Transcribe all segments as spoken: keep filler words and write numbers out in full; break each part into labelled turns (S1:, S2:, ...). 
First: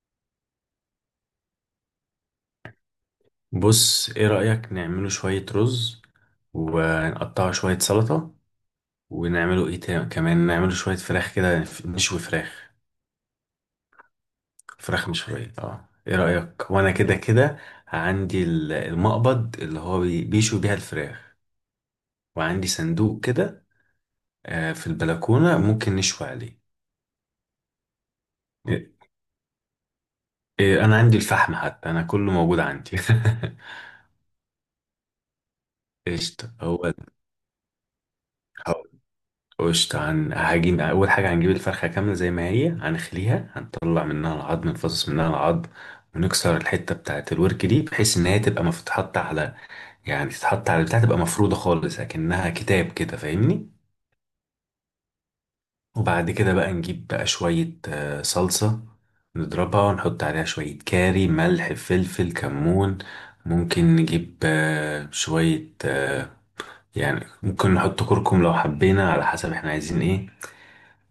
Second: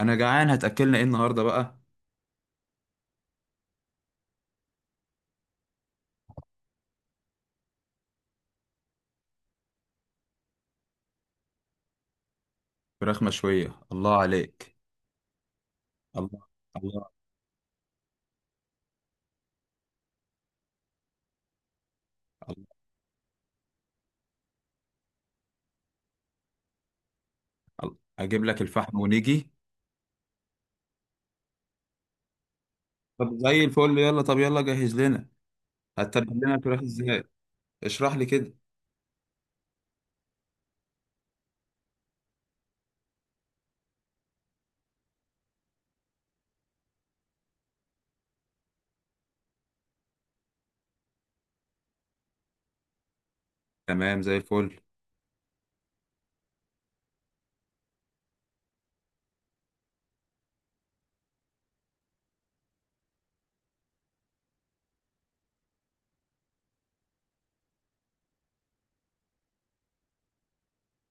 S1: انا جعان هتاكلنا ايه النهارده بقى.
S2: بص ايه رأيك نعمله شوية رز ونقطعه شوية سلطة ونعمله ايه تاني كمان نعمله شوية فراخ كده نشوي فراخ.
S1: فراخ مشويه، الله عليك.
S2: فراخ مشوية اه ايه
S1: الله.
S2: رأيك وانا
S1: الله.
S2: كده كده عندي ال- المقبض اللي هو بي- بيشوي بيها الفراخ
S1: الله,
S2: وعندي صندوق كده. آه، في البلكونة ممكن نشوي عليه.
S1: الله. اجيب لك
S2: إيه،
S1: الفحم ونيجي.
S2: إيه، انا عندي الفحم حتى انا كله موجود عندي
S1: طب زي الفل، يلا طب يلا جهز لنا. هتتبل
S2: قشطة
S1: لنا الفراخ
S2: هو.
S1: ازاي؟ اشرح لي كده.
S2: قشطة هن... هجين. أول حاجة هنجيب الفرخة كاملة زي ما هي هنخليها هنطلع منها العظم نفصص منها العظم ونكسر الحتة بتاعة الورك دي بحيث إن هي تبقى مف- تتحط على، يعني تتحط على بتاع تبقى مفرودة خالص أكنها كتاب كده فاهمني.
S1: تمام زي الفل.
S2: وبعد كده بقى نجيب بقى شوية آه، صلصة نضربها ونحط عليها شوية كاري ملح فلفل كمون. ممكن نجيب آه، شوية آه، يعني ممكن نحط كركم لو حبينا على حسب احنا عايزين ايه.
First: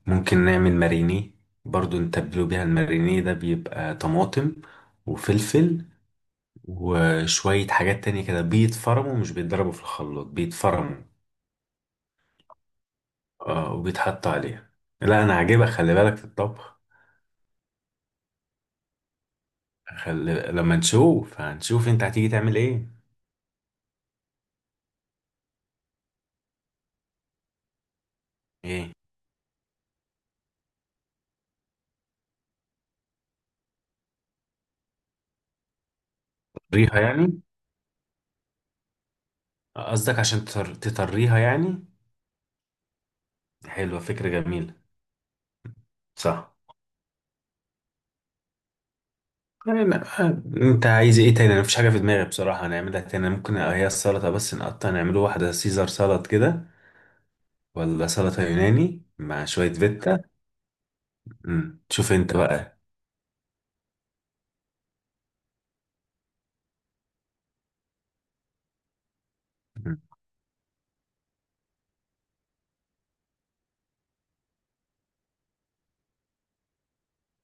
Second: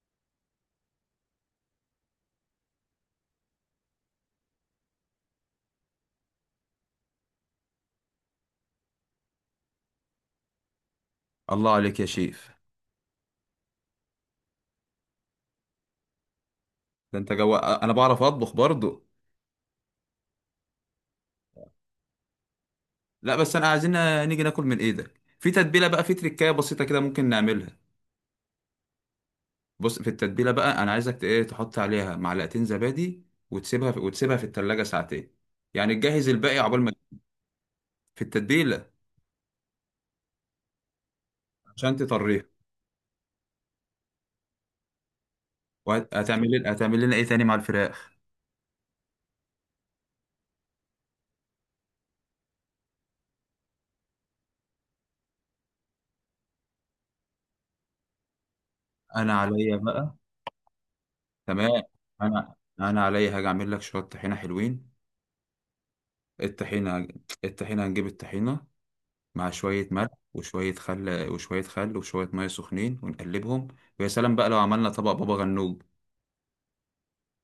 S2: ممكن نعمل ماريني، برضو نتبلو بيها. الماريني ده بيبقى طماطم وفلفل وشوية حاجات تانية كده بيتفرموا مش بيتضربوا في الخلاط بيتفرموا.
S1: الله عليك يا شيف.
S2: اه وبيتحط عليها. لا انا عاجبك خلي بالك في الطبخ.
S1: ده انت جو، انا بعرف اطبخ برضو.
S2: خلي... لما نشوف هنشوف انت هتيجي تعمل ايه.
S1: لا بس انا عايزين نيجي ناكل من ايدك. في تتبيله بقى، في تريكايه بسيطه كده ممكن نعملها.
S2: ايه
S1: بص في التتبيله بقى، انا عايزك ت- ايه، تحط عليها معلقتين زبادي وتسيبها في... وتسيبها في التلاجة ساعتين. يعني تجهز الباقي عقبال ما.
S2: تطريها يعني؟
S1: في التتبيله،
S2: قصدك عشان تطر... تطريها يعني؟
S1: عشان تطريها.
S2: حلوة، فكرة جميلة. صح.
S1: وهتعمل لنا، هتعمل لنا ايه تاني مع الفراخ؟
S2: أنا، انت عايز ايه تاني؟ انا مفيش حاجه في دماغي بصراحه. هنعملها تاني ممكن هي السلطه بس، نقطع نعمله واحده سيزر سلطه كده ولا سلطه يوناني
S1: انا
S2: مع شويه
S1: عليا بقى.
S2: فيتا. مم.
S1: تمام.
S2: شوف انت
S1: انا.
S2: بقى.
S1: انا عليا هاجي اعمل لك شويه طحينه حلوين. الطحينه. الطحينه هنجيب الطحينه مع شويه
S2: مم.
S1: ملح وشويه خل وشويه خل وشويه ميه سخنين ونقلبهم. ويا سلام بقى لو عملنا طبق بابا غنوج.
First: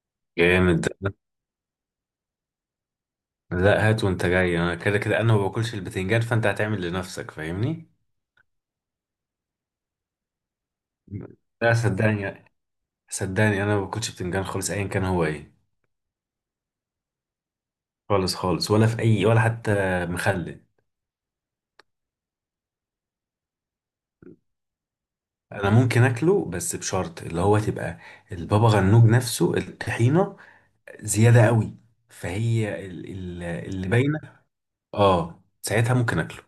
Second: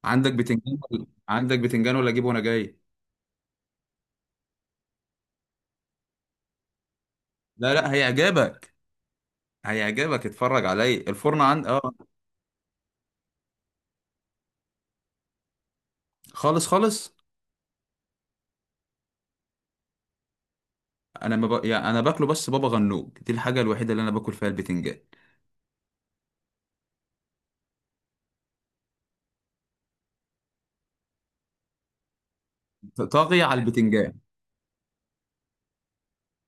S1: عندك بتنجان
S2: جامد
S1: ولا-
S2: ده.
S1: عندك بتنجان، ولا اجيبه وانا جاي؟
S2: لا هات وانت جاي، انا كده كده انا ما باكلش البتنجان فانت هتعمل لنفسك
S1: لا
S2: فاهمني.
S1: لا هيعجبك. هيعجبك، اتفرج عليا الفرن عند
S2: لا
S1: اه.
S2: صدقني، صدقني انا ما باكلش بتنجان خالص ايا كان هو ايه.
S1: خالص خالص.
S2: خالص خالص. ولا في اي ولا حتى مخلل.
S1: انا ما ب... يعني انا باكله، بس بابا غنوج دي الحاجه الوحيده اللي انا باكل فيها البتنجان.
S2: انا ممكن اكله بس بشرط اللي هو تبقى البابا غنوج نفسه الطحينه زياده قوي، فهي
S1: ط-
S2: ال-
S1: طاغيه
S2: ال-
S1: على
S2: اللي
S1: البتنجان.
S2: باينه. اه ساعتها ممكن اكله.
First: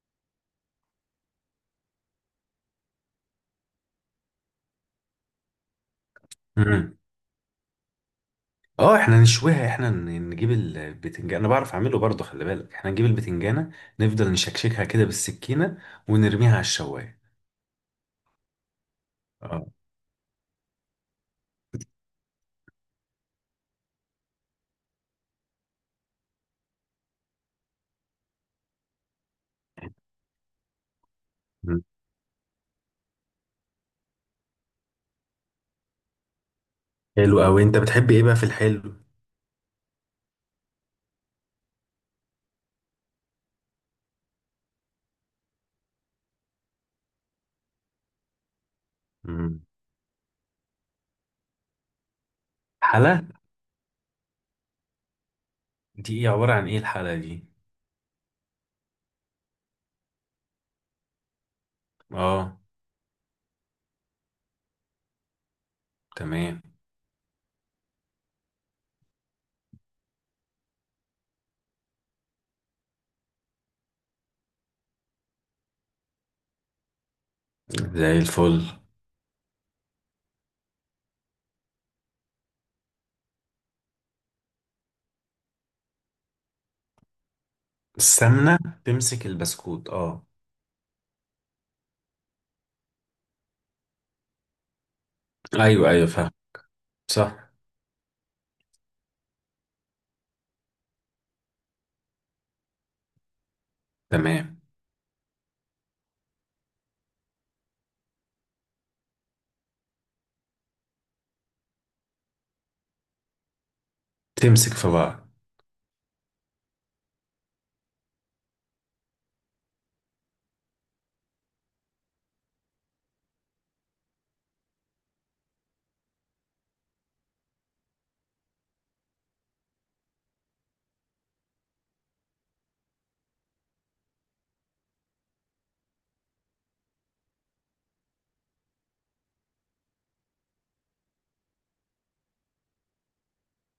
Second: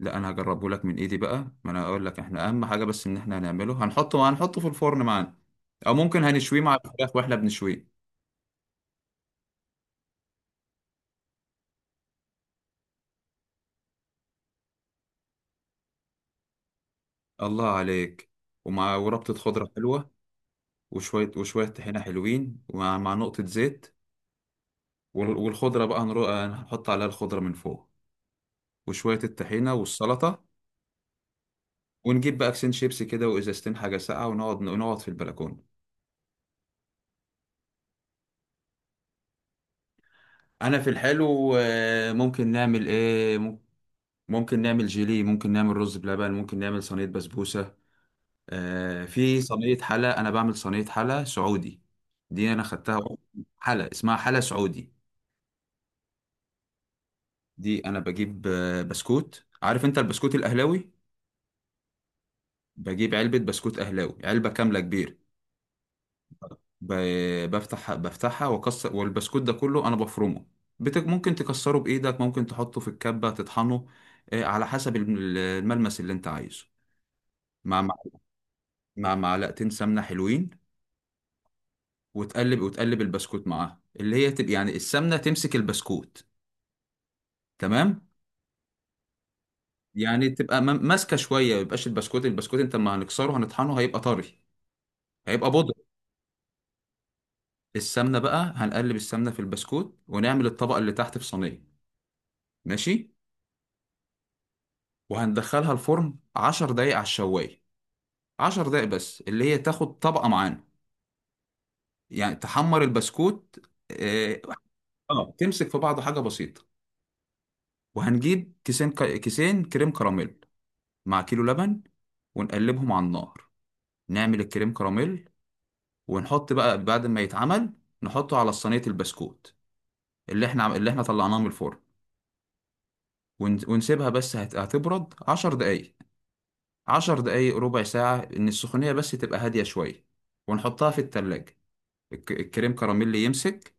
S1: لا انا هجربه لك من ايدي بقى، ما انا اقول لك احنا اهم حاجه بس ان احنا هنعمله هنحطه هنحطه في الفرن معانا. او ممكن هنشويه مع
S2: امم.
S1: الفراخ واحنا بنشويه.
S2: اه احنا نشويها. احنا ن- نجيب البتنجان. انا بعرف اعمله برضه خلي بالك، احنا نجيب البتنجانه نفضل نشكشكها كده بالسكينه ونرميها على الشوايه.
S1: الله عليك. ومع وربطه
S2: اه.
S1: خضره حلوه. وشويه وشويه طحينه حلوين، ومع مع نقطه زيت. وال- والخضره بقى هنرو... هنحط عليها الخضره من فوق. وشويه الطحينه والسلطه.
S2: مم.
S1: ونجيب بقى كيسين شيبسي كده وازازتين حاجه ساقعه، ونقعد نقعد في البلكونه.
S2: حلو قوي. انت بتحب ايه بقى في الحلو؟
S1: انا في الحلو آه، ممكن نعمل ايه؟ مم- ممكن نعمل جيلي، ممكن نعمل رز بلبن، ممكن نعمل صينية بسبوسة. آه، في
S2: مم.
S1: صينية حلا، انا بعمل صينية حلا سعودي. دي انا خدتها.
S2: حلا؟
S1: حلا اسمها حلا سعودي.
S2: دي ايه؟ عباره عن ايه الحلا دي؟
S1: دي انا بجيب آه، بسكوت. عارف انت البسكوت الاهلاوي؟
S2: اه.
S1: بجيب علبة بسكوت اهلاوي، علبة كاملة كبيرة.
S2: تمام
S1: ب- بفتح بفتحها واكسر، والبسكوت ده كله انا بفرمه. بتك ممكن تكسره بايدك، ممكن تحطه في الكبة تطحنه، آه، على حسب الم- الملمس اللي انت عايزه. مع مع
S2: زي الفل.
S1: مع معلقتين سمنة حلوين. وتقلب وتقلب البسكوت معاها، اللي هي تبقى يعني السمنة تمسك البسكوت. تمام.
S2: السمنه تمسك البسكوت اه.
S1: يعني تبقى م- ماسكة شوية. ما يبقاش البسكوت، البسكوت انت ما هنكسره، هنطحنه هيبقى طري، هيبقى بودر.
S2: ايوه ايوه فاهم. صح.
S1: السمنة بقى هنقلب السمنة في البسكوت، ونعمل الطبقة اللي تحت في صينية. ماشي.
S2: تمام.
S1: وهندخلها الفرن 10 دقايق على الشواية. 10 دقايق بس، اللي هي تاخد طبقة معانا. يعني تحمر البسكوت. اه،
S2: تمسك في بعض.
S1: آه، تمسك في بعضه، حاجة بسيطة. وهنجيب كيسين ك- كيسين كريم كراميل مع كيلو لبن، ونقلبهم على النار. نعمل الكريم كراميل، ونحط بقى بعد ما يتعمل، نحطه على صينية البسكوت اللي احنا اللي احنا طلعناه من الفرن. ون- ونسيبها بس هت- هتبرد عشر دقايق. عشر دقايق ربع ساعة، إن السخونية بس تبقى هادية شوية. ونحطها في التلاجة، الك- الكريم كراميل اللي يمسك.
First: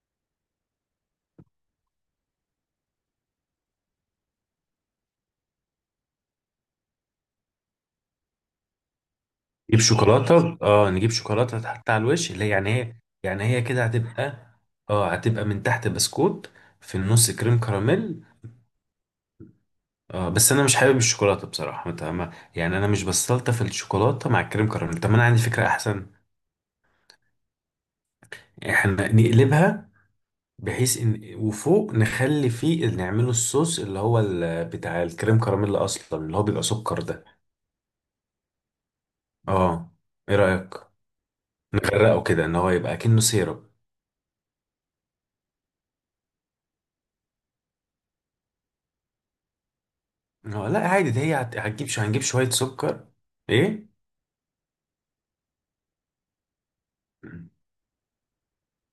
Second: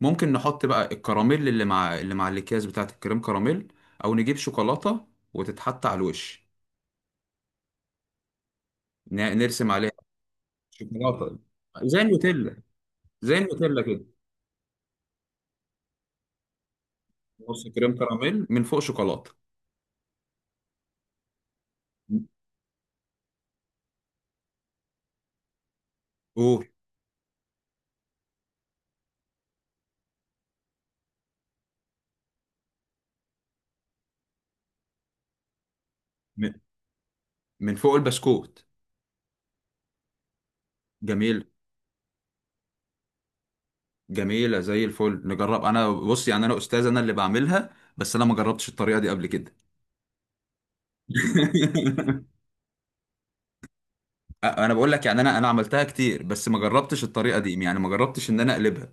S1: ممكن نحط بقى الكراميل اللي مع اللي مع الأكياس بتاعة الكريم كراميل، أو نجيب شوكولاتة وتتحط على الوش. ن- نرسم
S2: نجيب
S1: عليها
S2: شوكولاته اه، نجيب
S1: شوكولاتة،
S2: شوكولاته تحط
S1: زي
S2: على الوش اللي هي
S1: النوتيلا،
S2: يعني هي،
S1: زي
S2: يعني هي
S1: النوتيلا
S2: كده
S1: كده.
S2: هتبقى. اه هتبقى من تحت بسكوت، في النص كريم
S1: نص كريم
S2: كراميل.
S1: كراميل، من فوق شوكولاته.
S2: اه بس انا مش حابب الشوكولاته بصراحه مت- ما- يعني انا مش بستلطف الشوكولاته مع الكريم كراميل. طب ما انا عندي فكره احسن.
S1: اوه.
S2: احنا نقلبها، بحيث ان وفوق نخلي فيه نعمله الصوص اللي هو ال- بتاع الكريم كراميل اصلا اللي هو
S1: م-
S2: بيبقى سكر ده.
S1: من فوق البسكوت.
S2: اه. ايه رايك؟
S1: جميل.
S2: نغرقه كده ان هو يبقى كأنه سيرب.
S1: جميله زي الفل، نجرب. انا بص يعني انا استاذ، انا اللي بعملها، بس انا ما جربتش الطريقه دي قبل كده.
S2: هو لا عادي، ده هي هت- هتجيب شو هنجيب شوية سكر. ايه.
S1: انا بقول لك يعني انا انا عملتها كتير، بس ما جربتش الطريقه دي، يعني ما جربتش ان انا اقلبها.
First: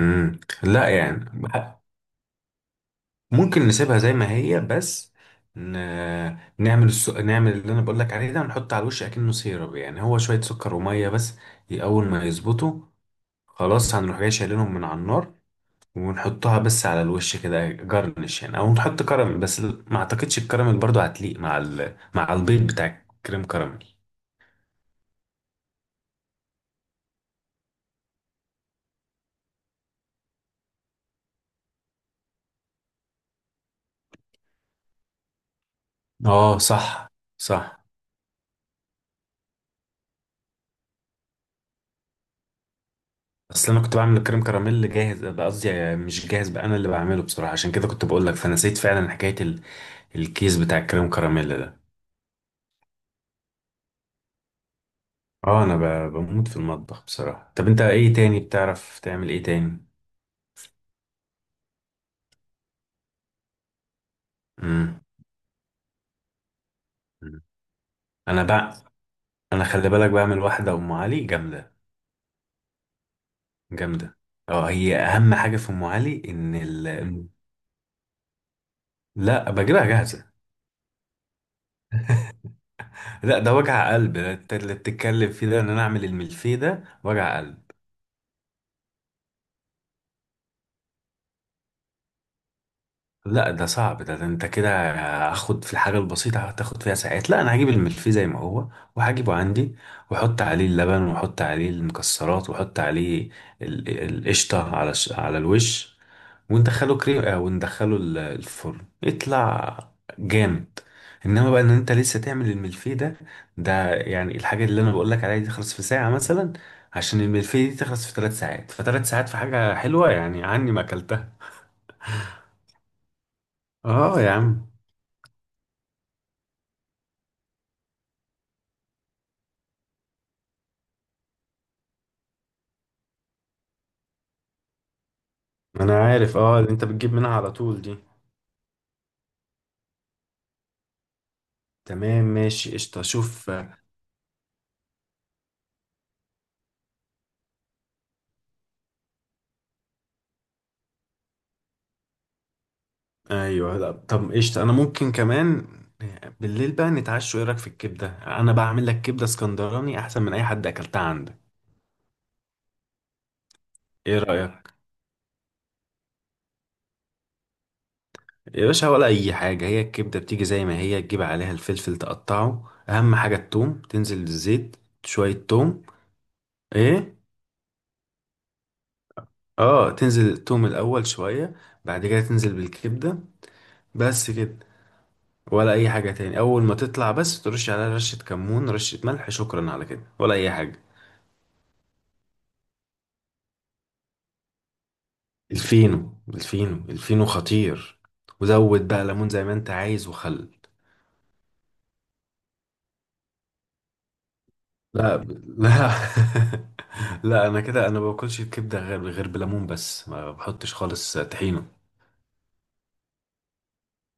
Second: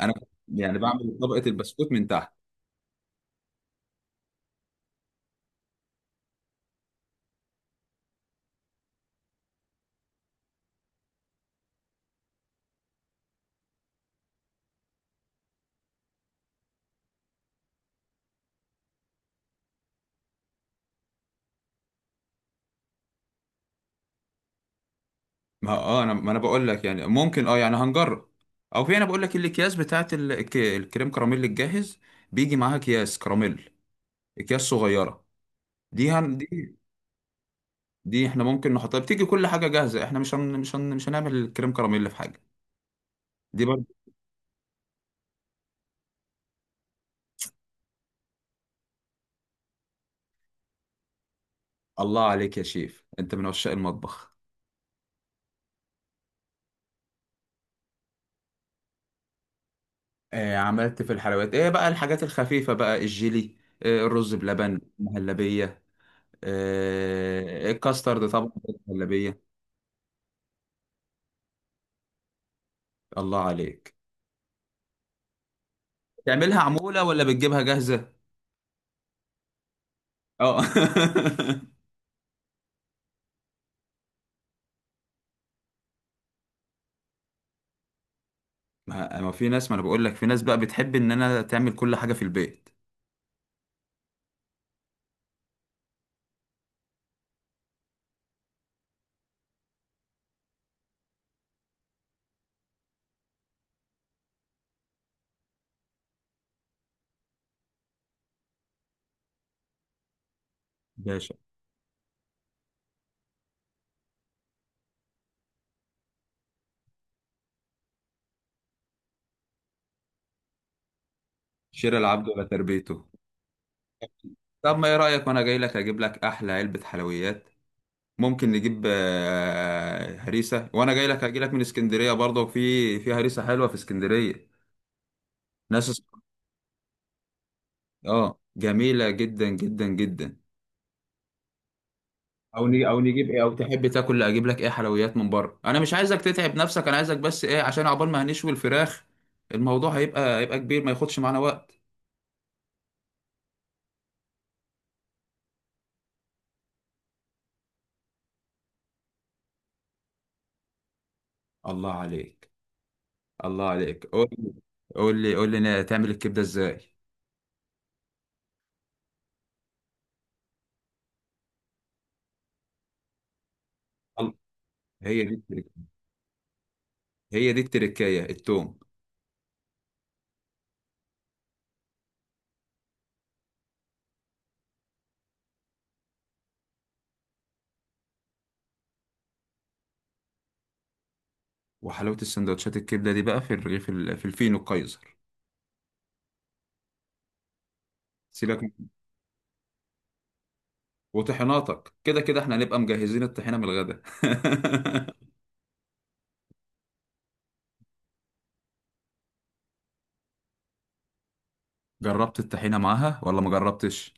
S1: انا يعني
S2: لا
S1: بعمل
S2: يعني
S1: طبقه
S2: بح-
S1: البسكوت من تحت.
S2: ممكن نسيبها زي ما هي بس، ن... نعمل الس... نعمل اللي انا بقول لك عليه ده ونحط على الوش اكنه سيرب، يعني هو شوية سكر ومية بس. ي- اول ما يظبطوا خلاص هنروح جاي شايلينهم من على النار ونحطها بس على الوش كده جرنش، يعني او نحط كراميل بس ال- ما اعتقدش الكراميل برضو هتليق مع ال... مع البيض بتاع الكريم كراميل.
S1: ما اه انا ما انا بقول لك يعني ممكن اه، يعني هنجرب. او في، انا بقول لك الاكياس بتاعت ال- الك- الكريم كراميل الجاهز، بيجي معاها اكياس كراميل، اكياس صغيره. دي هن
S2: اه
S1: دي
S2: صح صح.
S1: دي احنا ممكن نحطها، بتيجي كل حاجه جاهزه، احنا مش هن مش هن مش هنعمل الكريم كراميل في حاجه. دي
S2: اصل انا
S1: برضه.
S2: كنت بعمل الكريم كراميل جاهز بقى، قصدي مش جاهز بقى انا اللي بعمله بصراحه عشان كده كنت بقول لك، فنسيت فعلا حكايه ال... الكيس بتاع الكريم كراميل ده.
S1: الله عليك يا شيف، انت من عشاق المطبخ.
S2: اه انا ب... بموت في المطبخ بصراحه. طب انت ايه تاني بتعرف تعمل ايه تاني؟
S1: آه، عملت في الحلويات، ايه بقى الحاجات الخفيفه؟ بقى الجيلي، آه، الرز بلبن،
S2: امم.
S1: المهلبيه، آه، الكاسترد
S2: انا
S1: طبعا،
S2: بقى،
S1: المهلبيه.
S2: انا خلي بالك بعمل واحده ام علي جامده،
S1: الله عليك.
S2: جامده. اه هي اهم حاجه في ام علي ان
S1: تعملها
S2: ال...
S1: عموله ولا بتجيبها جاهزه؟
S2: لا بجيبها جاهزه.
S1: اه.
S2: لا ده وجع قلب ده اللي بتتكلم فيه ده، ان انا اعمل الملفيه ده وجع قلب.
S1: ما ما في ناس، ما انا بقول لك في ناس بقى بتحب ان انا تعمل كل حاجه في البيت.
S2: لا ده صعب ده, ده انت كده هاخد في الحاجة البسيطة هتاخد فيها ساعات. لا انا هجيب الملفيه زي ما هو وهجيبه عندي واحط عليه اللبن واحط عليه المكسرات واحط عليه ال- القشطة على الش- على الوش وندخله كريم آه، وندخله ال- الفرن يطلع جامد.
S1: باشا،
S2: انما بقى ان انت لسه تعمل الملفيه ده، ده يعني الحاجة اللي انا بقول لك عليها دي تخلص في ساعة مثلا، عشان الملفيه دي تخلص في ثلاث ساعات. فثلاث ساعات في حاجة حلوة يعني عني ما اكلتها.
S1: شراء العبد ولا تربيته.
S2: اه يا عم.
S1: طب ما ايه رأيك وانا جاي لك اجيب لك احلى علبة حلويات. ممكن نجيب آه، هريسة، وانا جاي لك هجي لك من اسكندرية، برضه في في هريسة حلوة في اسكندرية. ناس
S2: انا
S1: اس-
S2: عارف اه اللي انت بتجيب منها على طول دي.
S1: اه جميلة جدا جدا جدا.
S2: تمام
S1: او
S2: ماشي
S1: نجيب او
S2: قشطة
S1: نجيب ايه،
S2: شوف.
S1: او تحب تاكل اجيب لك ايه حلويات من بره؟ انا مش عايزك تتعب نفسك، انا عايزك بس ايه عشان عقبال ما هنشوي الفراخ. الموضوع هيبقى هيبقى كبير، ما ياخدش معانا وقت.
S2: ايوه لا طب قشطة انا ممكن كمان بالليل بقى نتعشوا. ايه رايك في الكبدة؟ انا بعمل لك كبدة اسكندراني احسن من اي حد اكلتها عندك.
S1: الله عليك. الله عليك،
S2: ايه
S1: قول لي.
S2: رايك؟
S1: قول لي قول لي تعمل الكبدة ازاي.
S2: يا باشا ولا اي حاجة، هي الكبدة بتيجي زي ما هي، تجيب عليها الفلفل تقطعه، اهم حاجة التوم، تنزل
S1: الله،
S2: الزيت
S1: هي
S2: شوية
S1: دي.
S2: توم. ايه.
S1: هي دي التركاية، التوم.
S2: اه تنزل التوم الاول شوية، بعد كده تنزل بالكبدة. بس كده ولا اي حاجه تاني. اول ما تطلع بس ترش عليها رشه كمون رشه ملح شكرا على كده ولا اي حاجه.
S1: وحلاوة السندوتشات الكبدة دي بقى في الرغيف، في ال- في الفينو القيصر.
S2: الفينو، الفينو، الفينو خطير.
S1: سيبك من-
S2: وزود بقى ليمون زي ما انت عايز وخل.
S1: وطحيناتك كده كده، احنا هنبقى مجهزين الطحينة من الغدا.
S2: لا ب- لا. لا انا كده انا ما باكلش الكبده غير، غير بليمون بس ما بحطش خالص طحينه.
S1: جربت الطحينة معاها ولا ما جربتش؟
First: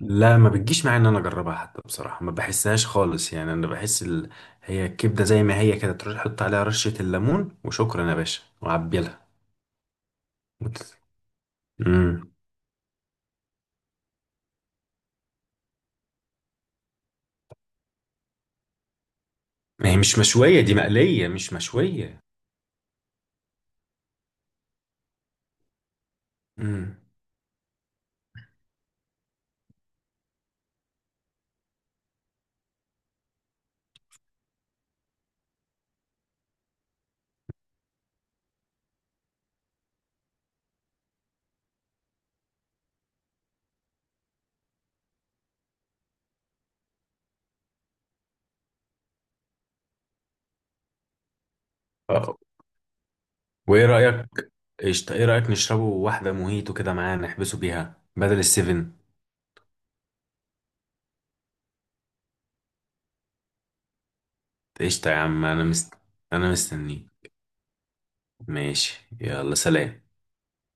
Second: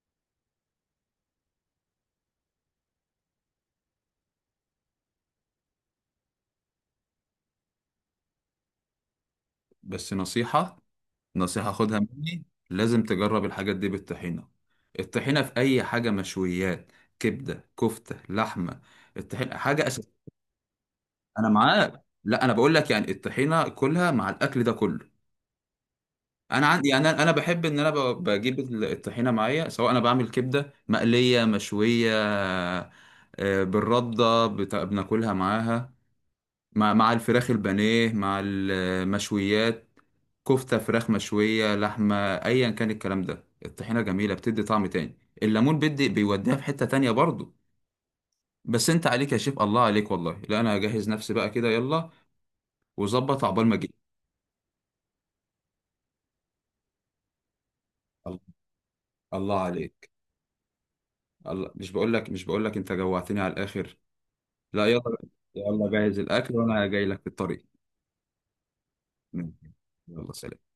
S2: لا ما بتجيش معايا ان انا اجربها حتى بصراحه، ما بحسهاش خالص يعني انا بحس ال... هي الكبده زي ما هي كده تروح تحط عليها رشه الليمون وشكرا يا باشا وعبيلها.
S1: بس نصيحة، نصيحة خدها
S2: امم.
S1: مني: لازم تجرب الحاجات دي بالطحينة. الطحينة في أي حاجة، مشويات، كبدة، كفتة، لحمة، الطحينة حاجة
S2: ما هي مش
S1: أساسية.
S2: مشوية، دي مقلية
S1: أنا
S2: مش
S1: معاك،
S2: مشوية.
S1: لا أنا بقول لك يعني الطحينة كلها مع الأكل ده كله. انا عندي،
S2: امم.
S1: يعني انا انا بحب ان انا ب- بجيب ال- الطحينه معايا، سواء انا بعمل كبده مقليه مشويه، آه، بالرده بت- بناكلها معاها، مع مع الفراخ البانيه، مع المشويات، كفته، فراخ مشويه، لحمه، ايا كان الكلام ده، الطحينه جميله، بتدي طعم تاني. الليمون بيدي بيوديها في حته تانية برضو. بس انت عليك يا شيف، الله عليك والله. لا انا هجهز نفسي بقى كده، يلا.
S2: آه،
S1: وظبط عقبال ما
S2: وايه
S1: اجي.
S2: رأيك؟ قشطة ايه رأيك نشربه واحدة موهيتو كده معاه نحبسه بيها بدل
S1: الله.
S2: السيفن.
S1: الله عليك. الله، مش بقول لك مش بقول لك انت جوعتني على الاخر؟ لا
S2: قشطة يا
S1: يلا.
S2: عم انا
S1: يلا
S2: مست...
S1: جهز
S2: انا
S1: الأكل وأنا جاي
S2: مستنيك.
S1: لك في الطريق.
S2: ماشي يلا
S1: ماشي.
S2: سلام.
S1: يلا سلام.